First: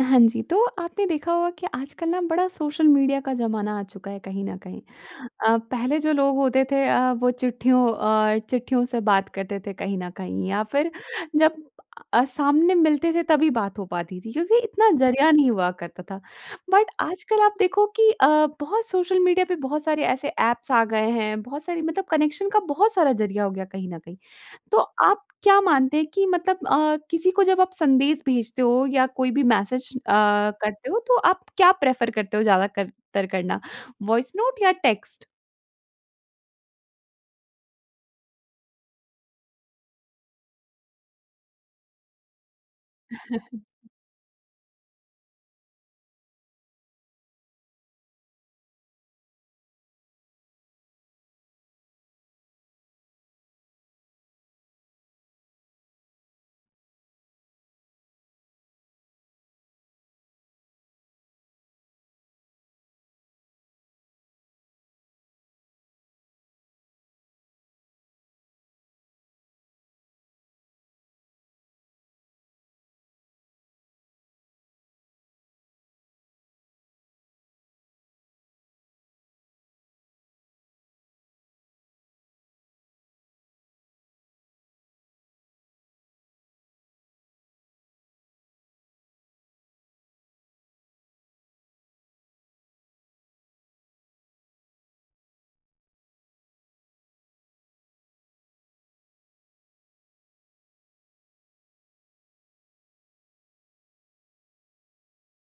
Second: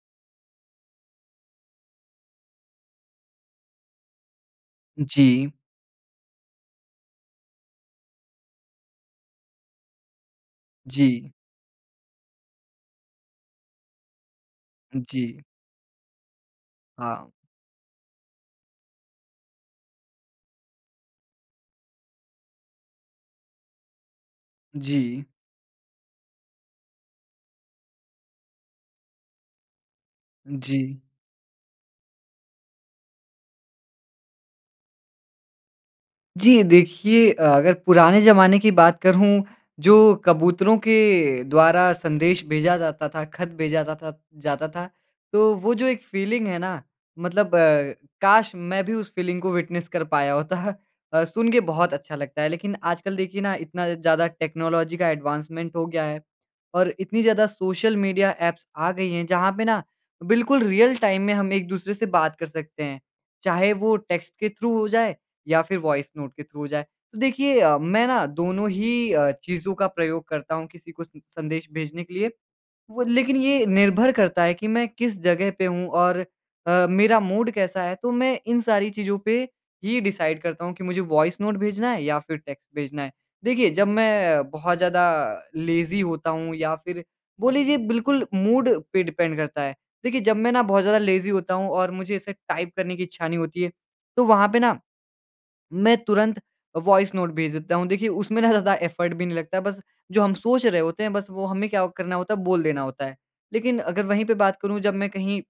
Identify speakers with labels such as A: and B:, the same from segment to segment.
A: हाँ जी। तो आपने देखा होगा कि आजकल ना बड़ा सोशल मीडिया का ज़माना आ चुका है कहीं न कहीं
B: जी।
A: अ, पहले जो लोग होते थे अ, वो चिट्ठियों अ, चिट्ठियों से बात करते थे कहीं न कहीं या फ़िर
B: जी।
A: जब अ, सामने मिलते थे तभी बात हो पाती थी क्योंकि इतना ज़रिया
B: जी।
A: नहीं हुआ करता था। बट
B: हाँ।
A: आजकल आप देखो कि अ, बहुत सोशल मीडिया पे बहुत सारे ऐसे ऐप्स आ गए हैं बहुत सारी, मतलब कनेक्शन का बहुत सारा ज़रिया हो गया कहीं न कहीं। तो आप
B: जी।
A: क्या मानते हैं कि मतलब अ, किसी को जब आप संदेश भेजते हो या कोई भी मैसेज अ, करते
B: जी।
A: हो तो आप क्या प्रेफ़र करते हो ज़्यादा कर तर करना, वॉइस नोट या टेक्स्ट?
B: जी देखिए अ, अगर पुराने ज़माने की बात करूँ जो कबूतरों के द्वारा, संदेश भेजा जाता था, ख़त भेजा था-था जाता था। तो वो जो एक फ़ीलिंग है ना मतलब अ, काश! मैं भी उस फ़ीलिंग को विटनेस कर पाया होता। अ, सुन के बहुत अच्छा लगता है लेकिन आजकल देखिए ना इतना ज़्यादा टेक्नोलॉजी का एडवांसमेंट हो गया है और इतनी ज़्यादा सोशल मीडिया ऐप्स आ गई हैं जहाँ पे ना बिल्कुल रियल टाइम में हम एक-दूसरे से बात कर सकते हैं। चाहे वो टेक्स्ट के थ्रू हो जाए या फ़िर वॉइस नोट के थ्रू हो जाए। तो देखिए अ, मैं ना दोनों ही अ, चीज़ों का प्रयोग करता हूँ किसी को स संदेश भेजने के लिए। वो लेकिन ये निर्भर करता है कि मैं किस जगह पे हूँ और अ, मेरा मूड कैसा है तो मैं इन सारी चीज़ों पे ही डिसाइड करता हूँ कि मुझे वॉइस नोट भेजना है या फ़िर टेक्स्ट भेजना है। देखिए जब मैं बहुत ज़्यादा लेज़ी होता हूँ या फ़िर बोल लीजिए बिल्कुल मूड पे डिपेंड करता है। देखिए जब मैं ना बहुत ज़्यादा लेज़ी होता हूँ और मुझे ऐसे टाइप करने की इच्छा नहीं होती है तो वहाँ पे ना, मैं तुरंत वॉइस नोट भेज देता हूँ। देखिए उसमें ना ज़्यादा एफ़र्ट भी नहीं लगता है बस जो हम सोच रहे होते हैं बस वो हमें क्या वो करना होता है, बोल देना होता है। लेकिन अगर वहीं पे बात करूँ जब मैं कहीं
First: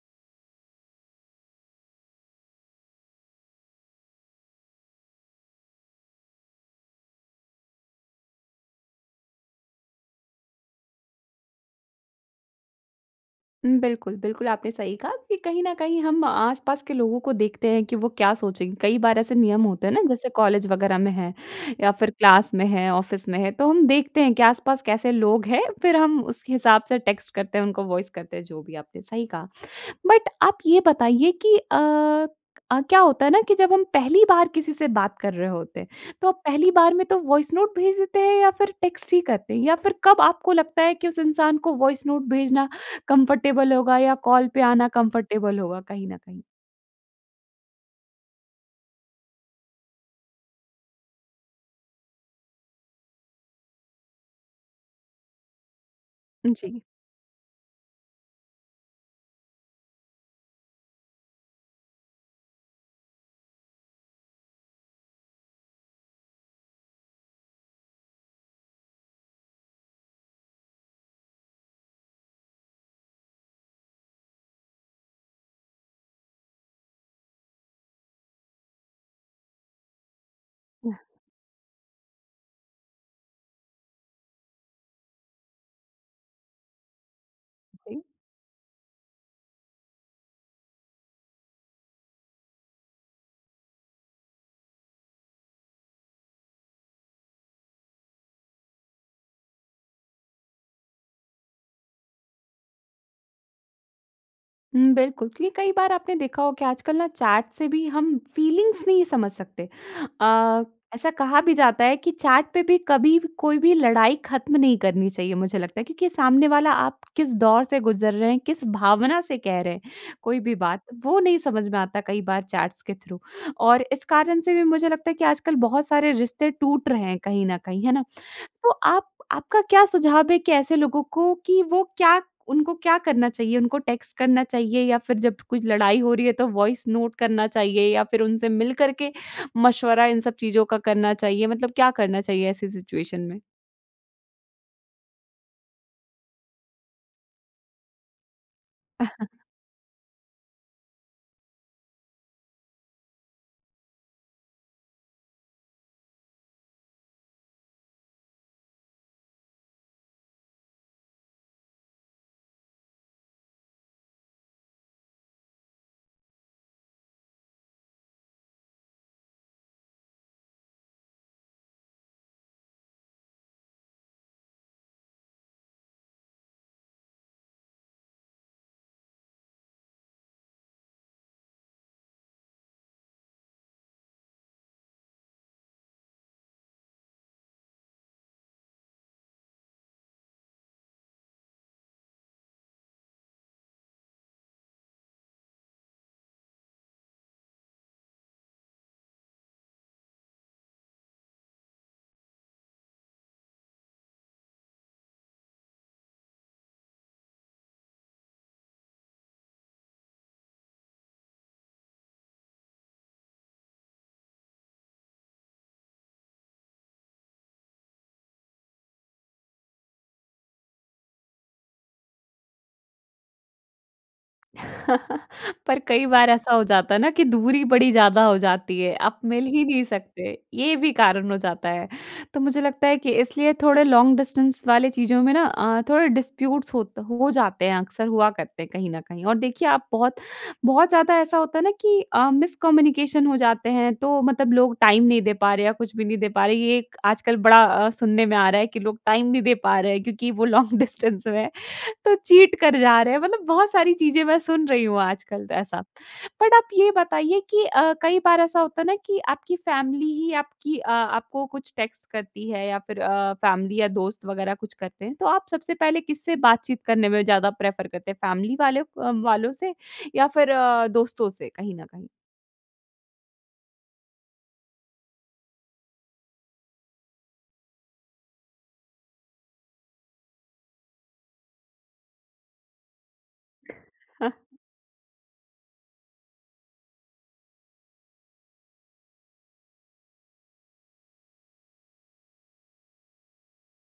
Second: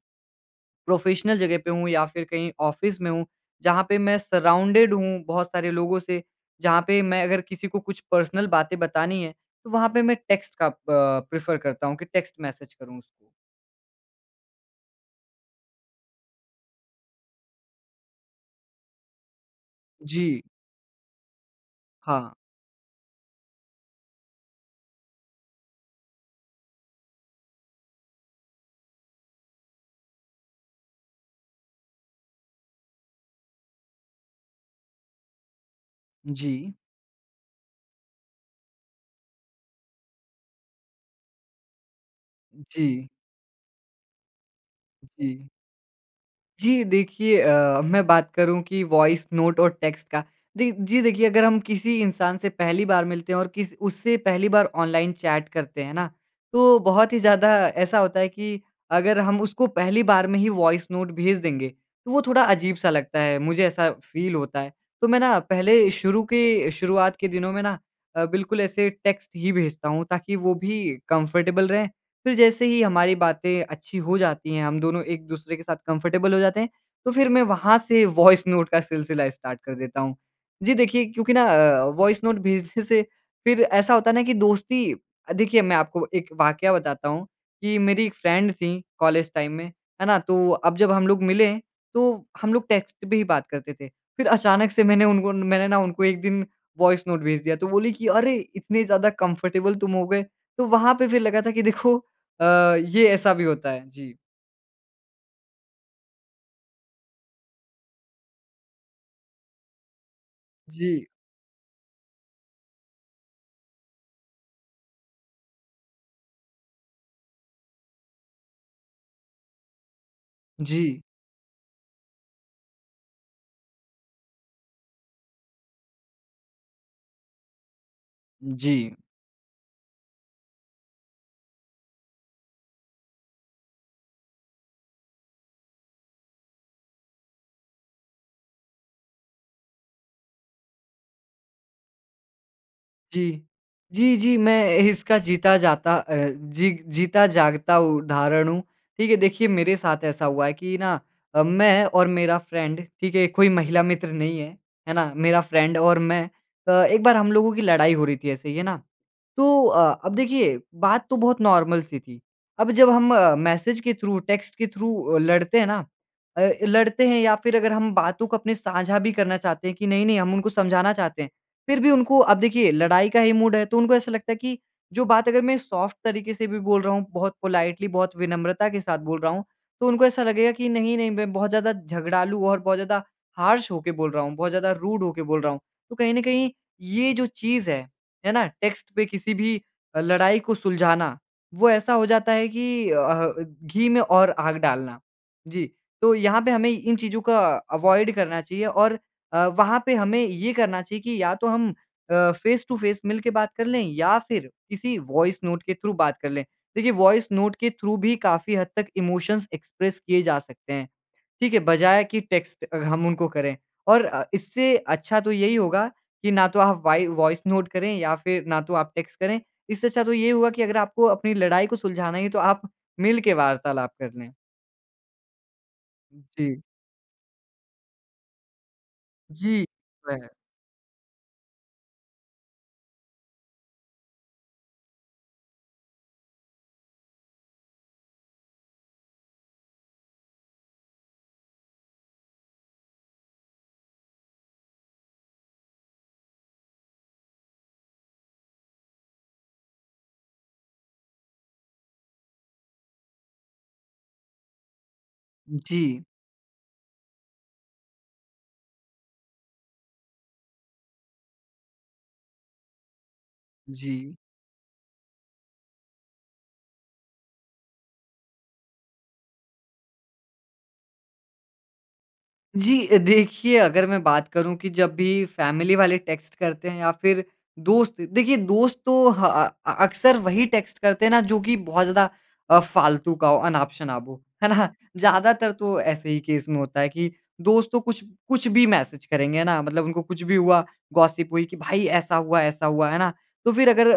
B: प्रोफ़ेशनल जगह पे हूँ या फ़िर कहीं ऑफ़िस में हूँ जहाँ पे मैं सराउंडेड हूँ बहुत सारे लोगों से, जहाँ पे मैं अगर किसी को कुछ पर्सनल बातें बतानी है तो वहाँ पे मैं टेक्स्ट का अ प प्रेफ़र करता हूँ कि टेक्स्ट मैसेज करूँ उसको।
A: उम, बिल्कुल। बिल्कुल आपने सही कहा कि कहीं न कहीं हम आस-पास के लोगों को देखते हैं कि वो क्या सोचें। कई बार ऐसा नियम होता है ना जैसे
B: जी।
A: कॉलेज वग़ैरह में हैं या फ़िर
B: हाँ।
A: क्लास में है ऑफिस में है, तो हम देखते हैं कि आस-पास कैसे लोग हैं। फ़िर हम उस हिसाब से टेक्स्ट करते हैं उनको वॉइस करते हैं जो भी आपने सही कहा। बट आप ये बताइए कि अ, क्या होता है ना कि जब हम पहली बार किसी से बात कर रहे होते हैं। तो आप पहली
B: जी।
A: बार में तो वॉइस नोट भेज देते हैं या फ़िर टेक्स्ट ही करते हैं? या फ़िर कब आपको लगता है कि उस इंसान को वॉइस नोट भेजना
B: जी।
A: कंफ़र्टेबल होगा या कॉल पे आना
B: जी।
A: कंफ़र्टेबल होगा कहीं न कहीं?
B: जी देखिए अ, मैं बात करूँ कि वॉइस नोट और टेक्स्ट का। दे जी देखिए अगर हम किसी इंसान से पहली बार मिलते हैं और किस, उससे पहली बार ऑनलाइन चैट करते हैं ना, तो
A: जी।
B: बहुत ही ज़्यादा ऐसा होता है कि अगर हम उसको पहली बार में ही वॉइस नोट भेज देंगे तो वो थोड़ा अजीब-सा लगता है मुझे ऐसा फ़ील होता है। तो मैं ना पहले शुरू के, शुरुआत के दिनों में ना अ, बिल्कुल ऐसे टेक्स्ट ही भेजता हूँ ताकि वो भी कंफ़र्टेबल रहे। फ़िर जैसे ही हमारी बातें अच्छी हो जाती हैं, हम दोनों एक-दूसरे के साथ कंफ़र्टेबल हो जाते हैं तो फ़िर मैं वहाँ से वॉइस नोट का सिलसिला स्टार्ट कर देता हूँ। जी
A: इ हाँ।
B: देखिए क्योंकि ना अ, वॉइस नोट भेजने से फ़िर ऐसा होता है ना कि दोस्ती देखिए मैं आपको एक वाक़या बताता हूँ कि
A: जी।
B: मेरी एक फ्रेंड थीं कॉलेज टाइम में, है ना तो अब जब हम लोग मिले तो हम लोग टेक्स्ट पे ही बात करते थे। फ़िर अचानक से मैंने उन उन मैंने ना उनको एक दिन वॉइस नोट भेज दिया, तो बोली कि अरे! इतनी ज़्यादा कंफ़र्टेबल तुम हो गए। तो वहाँ पे फ़िर लगा था कि देखो अ, ये ऐसा भी होता है। जी।
A: हुँ, बिल्कुल। क्योंकि कई बार आपने देखा हो कि आजकल ना चैट से भी हम फ़ीलिंग्स नहीं समझ सकते। अ,
B: जी।
A: ऐसा कहा भी जाता है कि चैट पे भी कभी व कोई भी लड़ाई ख़त्म नहीं करनी चाहिए मुझे लगता है, क्योंकि सामने वाला आप किस दौर से गुज़र रहे हैं, किस भावना से कह रहे हैं, कोई भी बात,
B: जी।
A: वो नहीं समझ में आता कई बार चैट्स के थ्रू। और इस कारण से भी मुझे लगता है कि आजकल बहुत सारे रिश्ते टूट रहे हैं कहीं न कहीं, है ना? तो
B: जी।
A: आप आपका क्या सुझाव है कि ऐसे लोगों को कि वो क्या उनको क्या करना चाहिए, उनको टेक्स्ट करना चाहिए या फिर जब कुछ लड़ाई हो रही है तो वॉइस नोट करना चाहिए या फिर उनसे मिल कर के मशवरा इन सब चीज़ों का करना चाहिए? मतलब क्या करना चाहिए ऐसी सिचुएशन में?
B: जी। जी, जी, मैं इसका जीता जाता अ, जी जीता जागता उदाहरण हूँ। ठीक है, देखिए मेरे साथ ऐसा हुआ है कि ना अ, मैं और मेरा फ़्रेड, ठीक है, ये कोई महिला मित्र नहीं है, है ना? मेरा फ़्रेड और मैं। अ, एक बार हम लोगों की लड़ाई हो रही थी ऐसे ही, है ना? तो अ अब देखिए, बात तो बहुत नॉर्मल सी थी। अब जब हम मैसेज के थ्रू, टेक्स्ट के थ्रू अ, लड़ते हैं ना अ, लड़ते हैं या फिर अगर हम बातों को अपने साझा भी करना चाहते हैं कि नहीं, नहीं हम उनको समझाना चाहते हैं। फिर भी उनको अब देखिए लड़ाई का ही मूड है, तो उनको ऐसा लगता है कि जो बात अगर मैं सॉफ्ट तरीके से भी बोल रहा हूँ, बहुत पोलाइटली, बहुत विनम्रता के साथ बोल रहा हूँ, तो उनको ऐसा लगेगा कि नहीं, नहीं मैं बहुत ज़्यादा झगड़ालू और बहुत ज़्यादा हार्श होके बोल रहा हूँ, बहुत ज़्यादा रूड हो के बोल रहा हूँ। तो कहीं न कहीं, ये जो चीज़ है, है ना? टेक्स्ट पे किसी भी अ, लड़ाई को सुलझाना, वो ऐसा हो जाता है कि अ अह, घी में और आग डालना। जी। तो यहाँ पे हमें इन चीज़ों को अवॉइड करना चाहिए और अ, वहाँ पे हमें ये करना चाहिए कि या तो हम अ, फ़ेस-टू-फ़ेस, मिलके बात कर लें, या फिर किसी वॉइस नोट के थ्रू बात कर लें। देखिए, वॉइस नोट के थ्रू भी काफ़ी हद तक इमोशंस एक्सप्रेस किए जा सकते हैं। ठीक है? बजाय कि टेक्स्ट अ, हम उनको करें। और अ, इससे अच्छा तो यही होगा कि ना तो आप वाइ वॉइस नोट करें या फिर ना तो आप टेक्स्ट करें। इससे अच्छा तो ये हुआ कि अगर आपको अपनी लड़ाई को सुलझाना ही है, तो आप मिलके वार्तालाप कर लें।
A: पर कई बार ऐसा
B: जी।
A: हो जाता है ना कि दूरी बड़ी ज़्यादा हो जाती है, आप मिल
B: जी।
A: ही नहीं
B: वह
A: सकते, ये भी कारण हो जाता है। तो मुझे लगता है कि इसलिए थोड़े लॉन्ग डिस्टेंस वाले चीज़ों में ना अ ,थोड़े डिस्प्यूट्स होत हो जाते हैं, अक्सर हुआ करते हैं कहीं न कहीं। और देखिए आप बहुत बहुत ज़्यादा ऐसा होता है ना कि अ, मिसकम्युनिकेशन हो जाते हैं, तो मतलब लोग टाइम नहीं दे पा रहे या कुछ भी नहीं दे पा रहे। ये एक आजकल बड़ा अ, सुनने में आ रहा है कि लोग टाइम नहीं दे पा रहे हैं क्योंकि वो लॉन्ग डिस्टेंस में है, तो चीट कर जा रहे हैं, मतलब बहुत सारी चीज़ें मैं सुन रही हूँ आजकल त ऐसा।
B: जी।
A: बट आप ये बताइए कि अ, कई बार ऐसा होता है ना कि आपकी फैमिली ही आपकी अ, आपको कुछ टेक्स्ट करती है या फिर अ, फैमिली या
B: जी।
A: दोस्त वग़ैरह कुछ करते हैं। तो आप सबसे पहले किससे बातचीत करने में ज़्यादा प्रेफ़र करते हैं? फैमिली वाले अ, वालों से या फिर दोस्तों से, कहीं न कहीं?
B: जी अ, देखिए अगर मैं बात करूँ कि जब भी फ़ैमिली वाले टेक्स्ट करते हैं या फिर दोस्त देखिए दोस्त तो ह अ अ, अक्सर वही टेक्स्ट करते हैं ना जो कि बहुत ज़्यादा अ, फ़ालतू का हो अनाप-शनाप हो। है ना? ज़्यादातर तो ऐसे ही केस में होता है कि, दोस्त तो कुछ, कुछ भी मैसेज़ करेंगे है ना? मतलब उनको कुछ भी हुआ, गॉसिप हुई कि भाई ऐसा हुआ ऐसा हुआ है ना? तो फिर अगर,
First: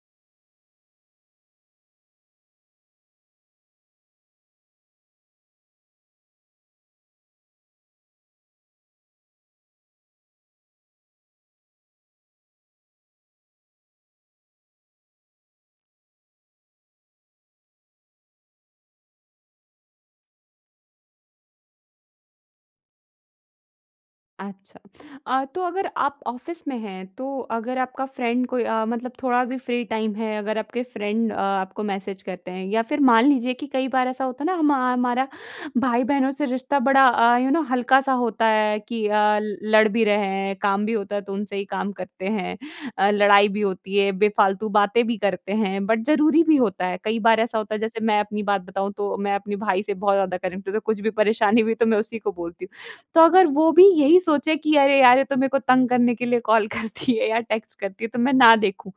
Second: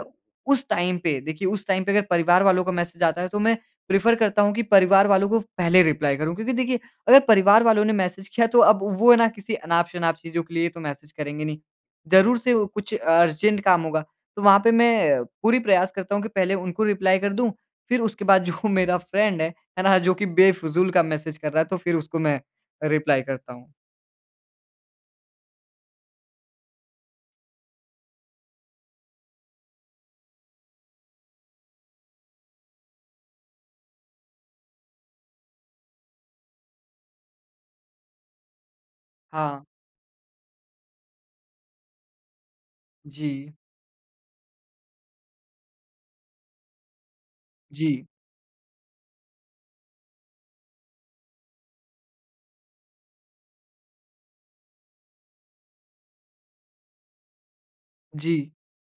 B: उस टाइम पे देखिए, उस टाइम पे अगर परिवार वालों को मैसेज़ आता है तो मैं, प्रेफ़ेर करता हूँ कि परिवार वालों को पहले रिप्लाई करूँ। क्योंकि देखिए, अगर परिवार वालों ने मैसेज़ किया है तो अब वो है ना किसी अनाप-शनाप चीज़ों के लिए तो मैसेज़ करेंगे नहीं। ज़रूर से वो कुछ अर्जेंट काम होगा, तो वहाँ पे मैं, पूरी प्रयास करता हूँ की पहले उनको रिप्लाई कर दूँ फिर उसके बाद जो मेरा फ़्रेंड है, है ना जो की ना बेफ़िज़ूल का मैसेज़ कर रहा है, तो फिर उसको मैं रिप्लाई करता हूँ।
A: अच्छा। अ, तो अगर आप ऑफिस में हैं तो अगर आपका फ़्रेंड कोई अ, मतलब थोड़ा भी फ़्री टाइम है अगर आपके फ़्रेंड अ, आपको मैसेज़ करते हैं या फिर मान लीजिए कि कई बार ऐसा होता है ना, हम हमारा भाई-बहनों से रिश्ता बड़ा अ, यू नो हल्का-सा होता है कि अ,
B: हाँ।
A: लड़ भी रहे हैं, काम भी होता है तो उनसे ही काम करते हैं अ, लड़ाई
B: जी।
A: भी होती है, बेफ़ालतू बातें भी करते हैं, बट ज़रूरी भी होता है। कई बार ऐसा होता है जैसे
B: जी।
A: मैं अपनी बात बताऊँ तो, मैं अपने भाई से बहुत ज़्यादा कनेक्टेड हूँ तो कुछ भी परेशानी हुई, तो मैं उसी को बोलती हूँ। तो अगर वो भी यही सोचे कि अरे यार! ये तो मेरे को तंग करने के लिए कॉल करती है या टेक्स्ट करती है तो मैं
B: जी।
A: ना देखूँ।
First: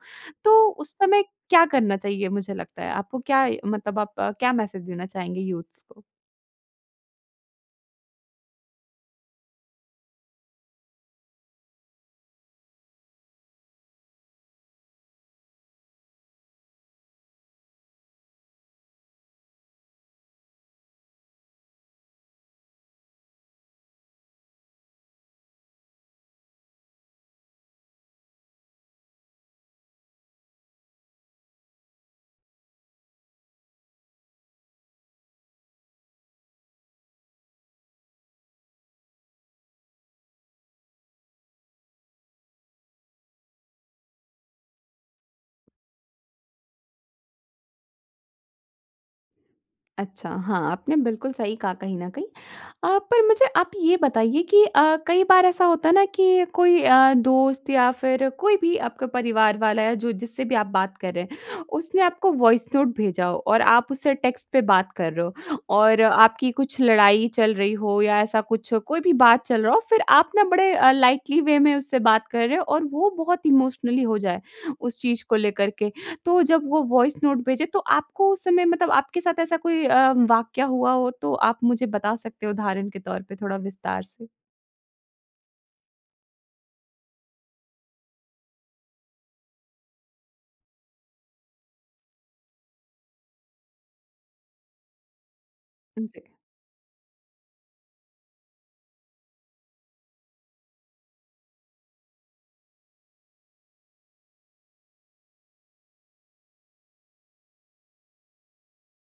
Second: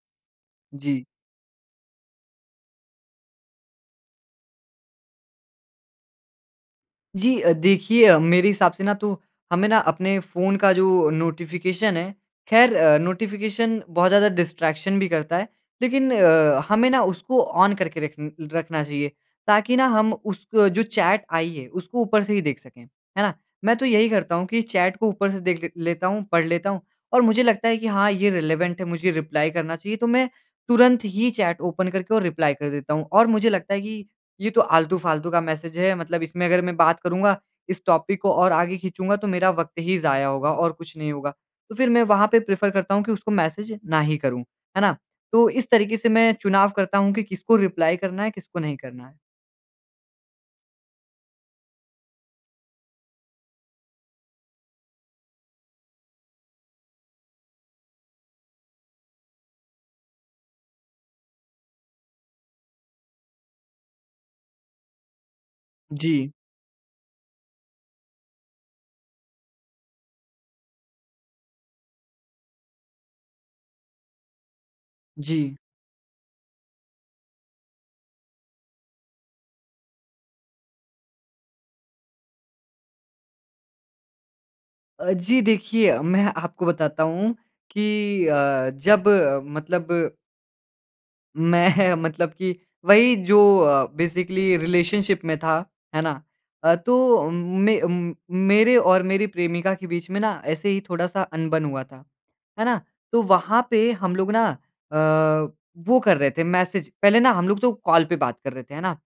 A: तो उस
B: जी।
A: समय क्या करना चाहिए मुझे लगता है? आपको क्या मतलब आप क्या मैसेज देना चाहेंगे यूथ्स को?
B: जी। अ, देखिए अ, मेरे हिसाब से ना तो, हमें ना अपने फ़ोन का जो नोटिफिकेशन है खैर अ, नोटिफिकेशन बहुत ज़्यादा डिस्ट्रैक्शन भी करता है। लेकिन अ, हमें ना उसको ऑन करके रखन रखना चाहिए, ताकि ना हम उसको जो चैट आई है उसको ऊपर से ही देख सकें, है ना? मैं तो यही करता हूँ कि चैट को ऊपर से देख ले लेता हूँ पढ़ लेता हूँ। और मुझे लगता है कि हाँ, ये रिलेवेंट है मुझे रिप्लाई करना चाहिए, तो मैं तुरंत ही चैट ओपन करके और रिप्लाई कर देता हूँ। और मुझे लगता है कि, ये तो आलतू-फालतू का मैसेज है मतलब इसमें अगर मैं बात करूँगा इस टॉपिक को और आगे खींचूँगा तो मेरा वक़्त ही ज़ाया होगा और कुछ नहीं होगा। तो फिर मैं वहाँ पे प्रेफ़र करता हूँ कि उसको मैसेज ना ही करूँ, है ना? तो इस तरीके से मैं चुनाव करता हूँ कि किसको रिप्लाई करना है, किसको नहीं करना है।
A: अच्छा। हाँ, आपने बिल्कुल सही कहा कहीं न कहीं। अ, पर मुझे आप ये बताइए कि अ, कई बार ऐसा होता है ना कि कोई अ, दोस्त या फिर कोई भी आपका परिवार वाला या जो जिससे भी आप बात कर रहे हैं उसने आपको वॉइस नोट भेजा हो और आप उससे टेक्स्ट पे बात कर रहे हो और
B: जी।
A: आपकी कुछ लड़ाई चल रही हो या ऐसा कुछ हो कोई भी बात चल रहा हो। फिर आप ना बड़े अ, लाइटली वे में उससे बात कर रहे हो और वो बहुत इमोशनली हो जाए, उस चीज़ को
B: जी।
A: लेकर के। तो जब वो वॉइस नोट भेजे तो, आपको उस समय मतलब आपके साथ ऐसा कोई अ, वाक़या हुआ हो, तो आप मुझे बता सकते हो उदाहरण के तौर पे थोड़ा विस्तार से।
B: अ, जी। देखिए मैं आपको बताता हूँ कि अ, जब मतलब मैं मतलब कि वहीं जो अ, बेसिकली रिलेशनशिप में था, है ना?
A: उनसे
B: अ, तो उम, में उम, मेरे और मेरी प्रेमिका के बीच में ना ऐसे ही थोड़ा-सा अनबन हुआ था। है ना? तो वहाँ पे हम लोग ना अ, वो कर रहे थे मैसेज। पहले ना हम लोग तो कॉल पे बात कर रहे थे। है ना?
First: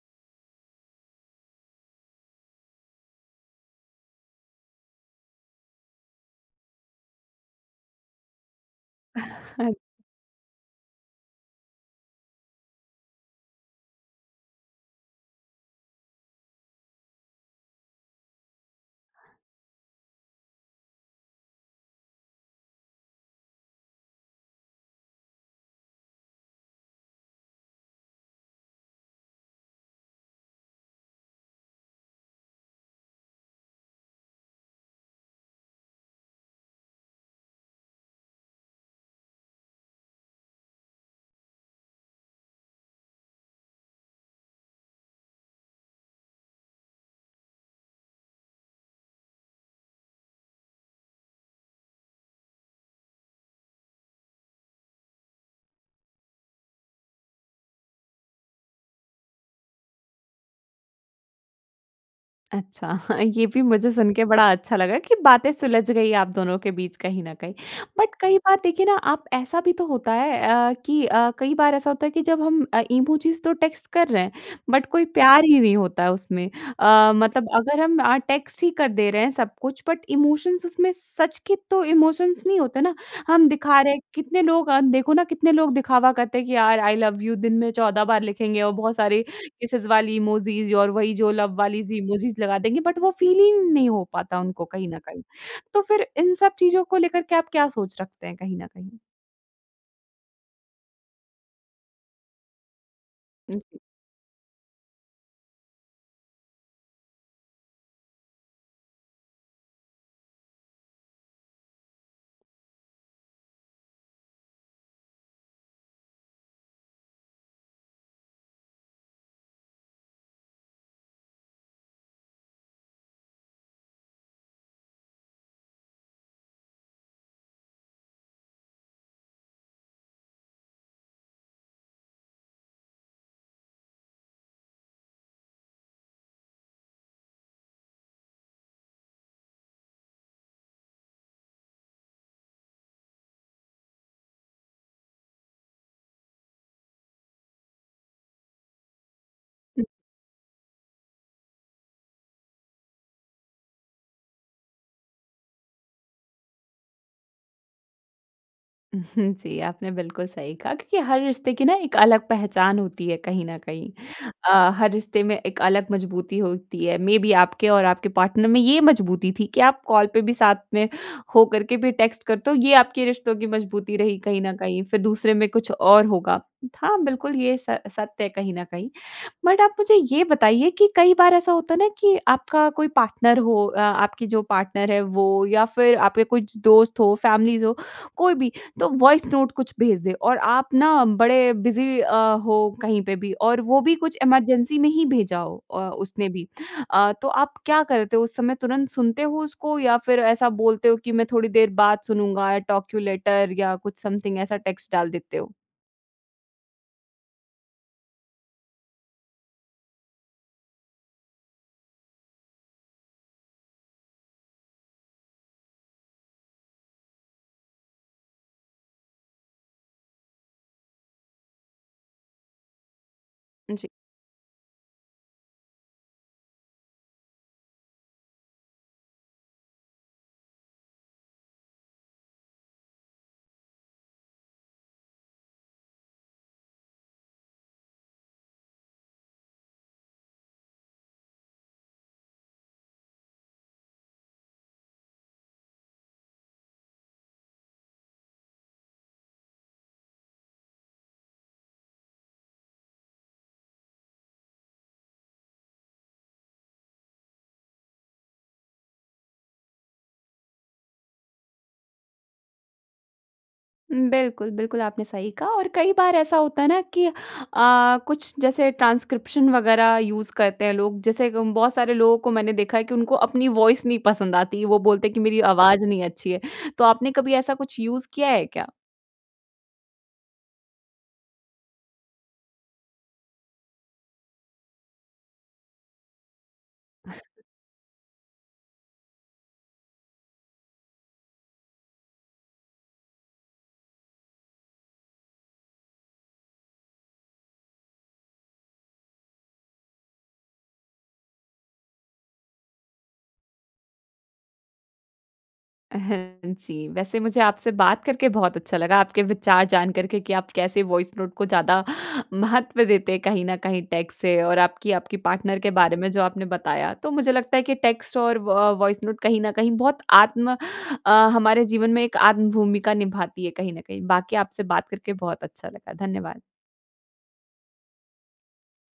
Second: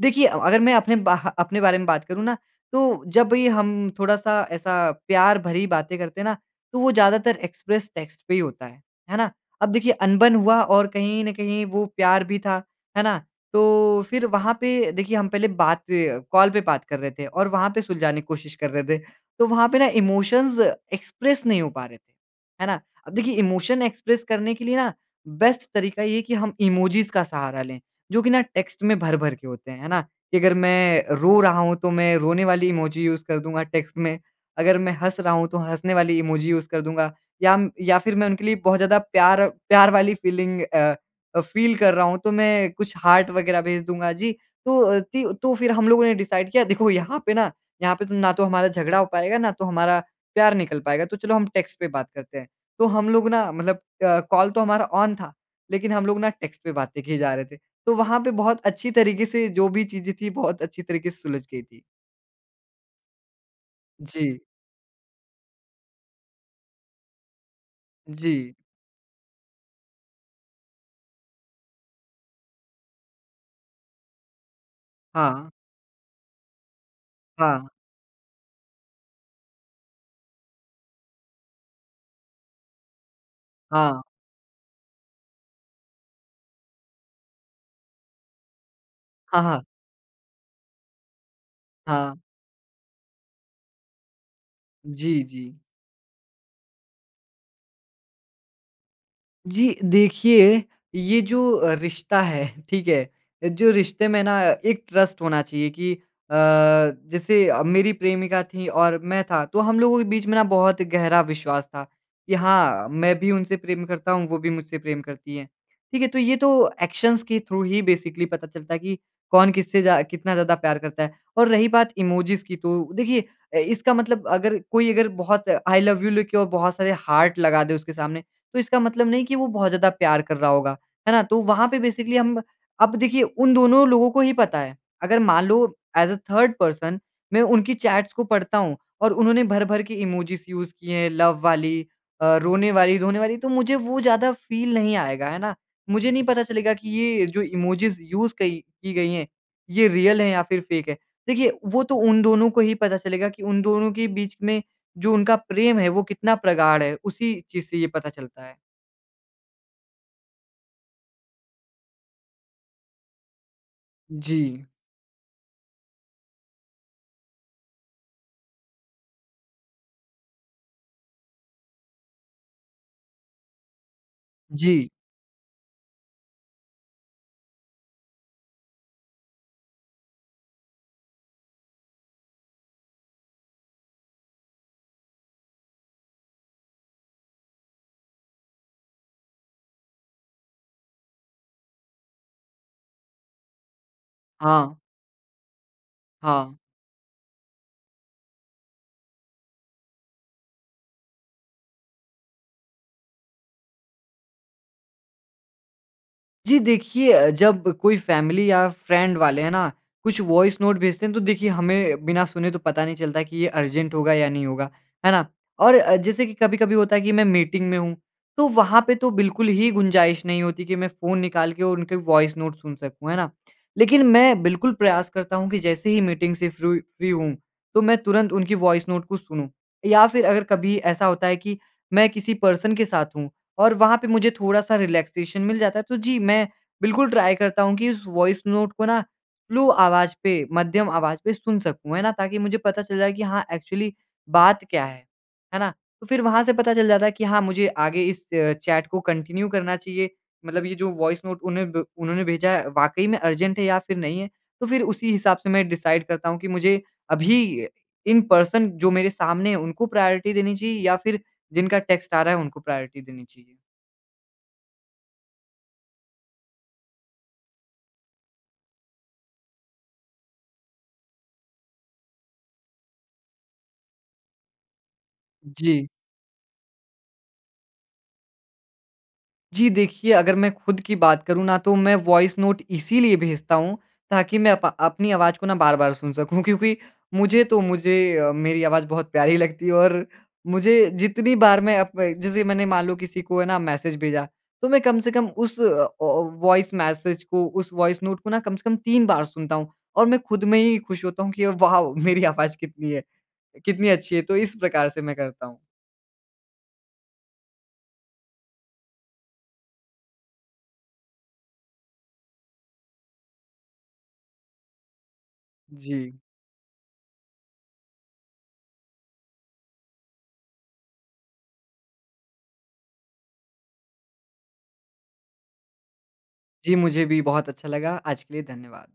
B: देखिए अ, अगर मैं अपने ब अपने बारे में बात करूँ ना तो जब ये हम थोड़ा-सा ऐसा प्यार भरी बातें करते हैं ना, तो वो ज़्यादातर एक्सप्रेस टेक्स्ट पे ही होता है। है ना? अब देखिए अनबन हुआ और कहीं न कहीं वो प्यार भी था। है ना? तो फिर वहाँ पे देखिए हम पहले बात कॉल पे बात कर रहे थे और वहाँ पे सुलझाने की कोशिश कर रहे थे। तो वहाँ पे ना इमोशंस एक्सप्रेस नहीं हो पा रहे थे। है ना? अब देखिए इमोशन एक्सप्रेस करने के लिए ना बेस्ट तरीका ये है कि हम इमोजीज़ का सहारा लें। जो कि ना टेक्स्ट में भर-भर के होते हैं। है ना? कि अगर मैं रो रहा हूँ तो मैं रोने वाली इमोजी यूज़ कर दूँगा टेक्स्ट में। अगर मैं हँस रहा हूँ तो हँसने वाली इमोजी यूज़ कर दूँगा। या म या फिर मैं उनके लिए बहुत ज़्यादा प्यार प्यार वाली अ, फ़ीलिंग अ अ, फ़ील कर रहा हूँ तो मैं कुछ हार्ट वग़ैरह भेज दूँगा, जी। तो अ, तिव तो फिर हम लोगों ने डिसाइड किया। देखो यहाँ पे ना, यहाँ पे तो ना तो हमारा झगड़ा हो पाएगा ना तो हमारा प्यार निकल पाएगा तो चलो हम टेक्स्ट पे बात करते हैं। तो हम लोग ना मतलब अ, कॉल तो हमारा ऑन था लेकिन हम लोग ना टेक्स्ट पे बातें किए जा रहे थे तो वहाँ पे बहुत अच्छी तरीके से जो भी चीज़ें थी बहुत अच्छी तरीके से सुलझ गई थी।
A: अच्छा। ये भी मुझे सुन के
B: जी।
A: बड़ा अच्छा लगा कि बातें सुलझ गई आप दोनों के बीच कहीं न कहीं। बट कई
B: जी।
A: बार देखिए ना आप ऐसा भी तो होता है अ, कि अ, कई बार ऐसा होता है कि जब हम अ, इमोजीज़ तो टेक्स्ट कर रहे हैं बट कोई प्यार
B: हाँ।
A: ही नहीं होता है उसमें। अ, मतलब
B: हाँ।
A: अगर हम अ, टेक्स्ट ही कर दे रहे हैं सब कुछ बट इमोशंस उसमें सच के तो इमोशंस नहीं होते ना। हम दिखा रहे
B: हाँ।
A: हैं कितने लोग अ, देखो ना कितने लोग दिखावा करते हैं कि यार आई लव यू दिन में 14 बार लिखेंगे और बहुत सारी
B: हाँ, हाँ।
A: किसेज़ वाली इमोजीज़ और वही जो लव वाली ज़
B: हाँ।
A: इमोजीज़ लगा देंगे बट वो फ़ील ही नहीं हो पाता उनको कहीं न
B: जी,
A: कहीं।
B: जी।
A: तो फिर इन सब चीज़ों को लेकर के आप क्या सोच रखते हैं कहीं न कहीं?
B: जी। देखिए ये जो अ, रिश्ता है, ठीक है? जो रिश्ते में ना एक ट्रस्ट होना चाहिए कि अ, जैसे अ, मेरी प्रेमिका थी और मैं था। तो हम लोगों के बीच में ना बहुत गहरा विश्वास था कि हाँ, मैं भी उनसे प्रेम करता हूँ, वो भी मुझसे प्रेम करती हैं। ठीक है? तो ये तो एक्शन्स के थ्रू ही बेसिकली पता चलता है कि कौन किससे ज़्या कितना ज़्यादा प्यार करता है और रही बात इमोजीज़ की तो देखिए अ, इसका मतलब अगर कोई अगर बहुत आई लव यू लिखे और बहुत सारे हार्ट लगा दे उसके सामने तो इसका मतलब नहीं कि वो बहुत ज़्यादा प्यार कर रहा होगा, है ना? तो वहाँ पे बेसिकली हम अब देखिए उन दोनों लोगों को ये पता है। अगर मान लो ऐज़ अ, थर्ड पर्सन, मैं उनकी चैट्स को पढ़ता हूँ और उन्होंने भर-भर के इमोजीज़ यूज़ किए हैं लव वाली, अ, रोने वाली रोने वाली तो मुझे वो ज़्यादा फ़ील नहीं आएगा। है ना? मुझे नहीं पता चलेगा कि ये जो इमोजीज़ यूज़ कई की गई हैं
A: हुँ।
B: ये रियल हैं या फिर फ़ेक हैं। देखिए वो तो उन दोनों को ही पता चलेगा कि उन दोनों के बीच में जो उनका प्रेम है वो कितना प्रगाढ़ है। उसी चीज़ से ये पता चलता है।
A: उहुँ, जी। आपने बिल्कुल सही कहा क्योंकि हर रिश्ते की न एक अलग पहचान होती है कहीं न कहीं।
B: जी।
A: अ, हर रिश्ते में एक अलग मज़बूती होती है। मेबी आपके और आपके पार्टनर में ये मज़बूती थी कि आप कॉल पे भी साथ में हो करके भी टेक्स्ट करते हो ये आपके रिश्तों की मज़बूती रही कहीं न कहीं।
B: जी।
A: फिर दूसरे में कुछ और होगा। हाँ, बिल्कुल ये स सत्य है कहीं न कहीं। बट आप मुझे ये बताइए कि कई बार ऐसा होता न कि आपका कोई पार्टनर हो अ आपकी जो पार्टनर है वो या फ़िर आपके कुछ दोस्त हों, फैमिलीज़ हों। कोई भी। तो वॉइस नोट कुछ भेज दें और आप न बड़े बिज़ी अ, हो कहीं पे भी और वो भी कुछ
B: हाँ।
A: इमरजेंसी में ही भेजा हो अ, उसने भी।
B: हाँ।
A: अ, तो आप क्या करते हो उस समय तुरंत सुनते हो उसको या फिर ऐसा बोलते हो कि मैं थोड़ी देर बाद सुनुँगा, आई टॉक यू लेटर या कुछ समथिंग ऐसा टेक्स्ट डाल देते हो?
B: जी देखिए अ, जब कोई फ़ैमिली या फ़्रेंड वाले, हैं ना? कुछ वॉइस नोट भेजते हैं तो देखिए हमें बिना सुने तो पता नहीं चलता कि ये अर्जेंट होगा या नहीं होगा, है ना? और अ, जैसे कि कभी-कभी होता है कि मैं मीटिंग में हूँ तो वहाँ पे तो बिल्कुल ही गुंजाइश नहीं होती कि मैं फ़ोन निकाल के और उनके वॉइस नोट सुन सकूँ। है ना?
A: जी।
B: लेकिन मैं बिल्कुल प्रयास करता हूँ कि जैसे ही मीटिंग से फ़्रोइ फ़्री हूँ, तो मैं तुरंत उनकी वॉइस नोट को सुनूँ या फिर अगर कभी ऐसा होता है कि मैं किसी पर्सन के साथ हूँ और वहाँ पे मुझे थोड़ा-सा रिलैक्सेशन मिल जाता है तो जी मैं बिल्कुल ट्राई करता हूँ कि उस वॉइस नोट को न स्लो आवाज़ पे मध्यम आवाज़ पे सुन सकूँ, है ना? ताकि मुझे पता चल जाए कि हाँ एक्चुअली बात क्या है? है ना? तो फिर वहाँ से पता चल जाता है कि हाँ, मुझे आगे इस अ, चैट को कंटिन्यू करना चाहिए। मतलब ये जो वॉइस नोट उन्हें ब उन्होंने भेजा है वाक़ई में अर्जेंट है या फिर नहीं है। तो फिर उसी हिसाब से मैं डिसाइड करता हूँ कि मुझे अभी अ, इन पर्सन जो मेरे सामने है उनको प्रायोरिटी देनी चाहिए या फिर जिनका टेक्स्ट आ रहा है उनको प्रायोरिटी देनी चाहिए।
A: बिल्कुल, बिल्कुल। आपने सही कहा और कई बार ऐसा होता है न कि अ, कुछ जैसे ट्रांसक्रिप्शन वग़ैरह यूज़ करते हैं लोग। जैसे ग बहुत सारे लोगों को मैंने देखा है कि उनको अपनी वॉइस नहीं पसंद आती। वो बोलते हैं कि मेरी आवाज़
B: जी।
A: नहीं अच्छी है। तो आपने कभी ऐसा कुछ यूज़ किया है क्या?
B: जी देखिए, अगर मैं खुद की बात करूँ न तो मैं वॉइस नोट इसीलिए भेजता हूँ ताकि मैं अप अपनी आवाज़ को न बार-बार सुन सकूँ क्योंकि मुझे तो मुझे अ, मेरी आवाज़ बहुत प्यारी लगती है और मुझे जितनी बार मैं अप जैसे मैंने मान लो किसी को है ना मैसेज भेजा तो मैं कम से कम उस अ अ, वॉइस मैसेज को उस वॉइस नोट को ना कम से कम 3 बार सुनता हूँ और मैं खुद में ही खुश होता हूँ कि वाओ मेरी आवाज़ कितनी अ, कितनी अच्छी है तो इस प्रकार से मैं करता हूँ।
A: अ, हाँ जी। वैसे मुझे आपसे बात करके बहुत अच्छा लगा। आपके विचार जान कर के कि आप कैसे वॉइस नोट को ज़्यादा महत्व देते हैं कहीं न कहीं टेक्स्ट से और आपकी, आपकी पार्टनर के बारे में
B: जी।
A: जो आपने बताया। तो मुझे लगता है कि टेक्स्ट और व वॉइस नोट कहीं न कहीं बहुत आत्म अ, हमारे जीवन में एक आत्म-भूमिका निभाती है कहीं न कहीं। बाकी आपसे बात करके बहुत अच्छा लगा। धन्यवाद।
B: जी, मुझे भी बहुत अच्छा लगा। आज के लिए धन्यवाद।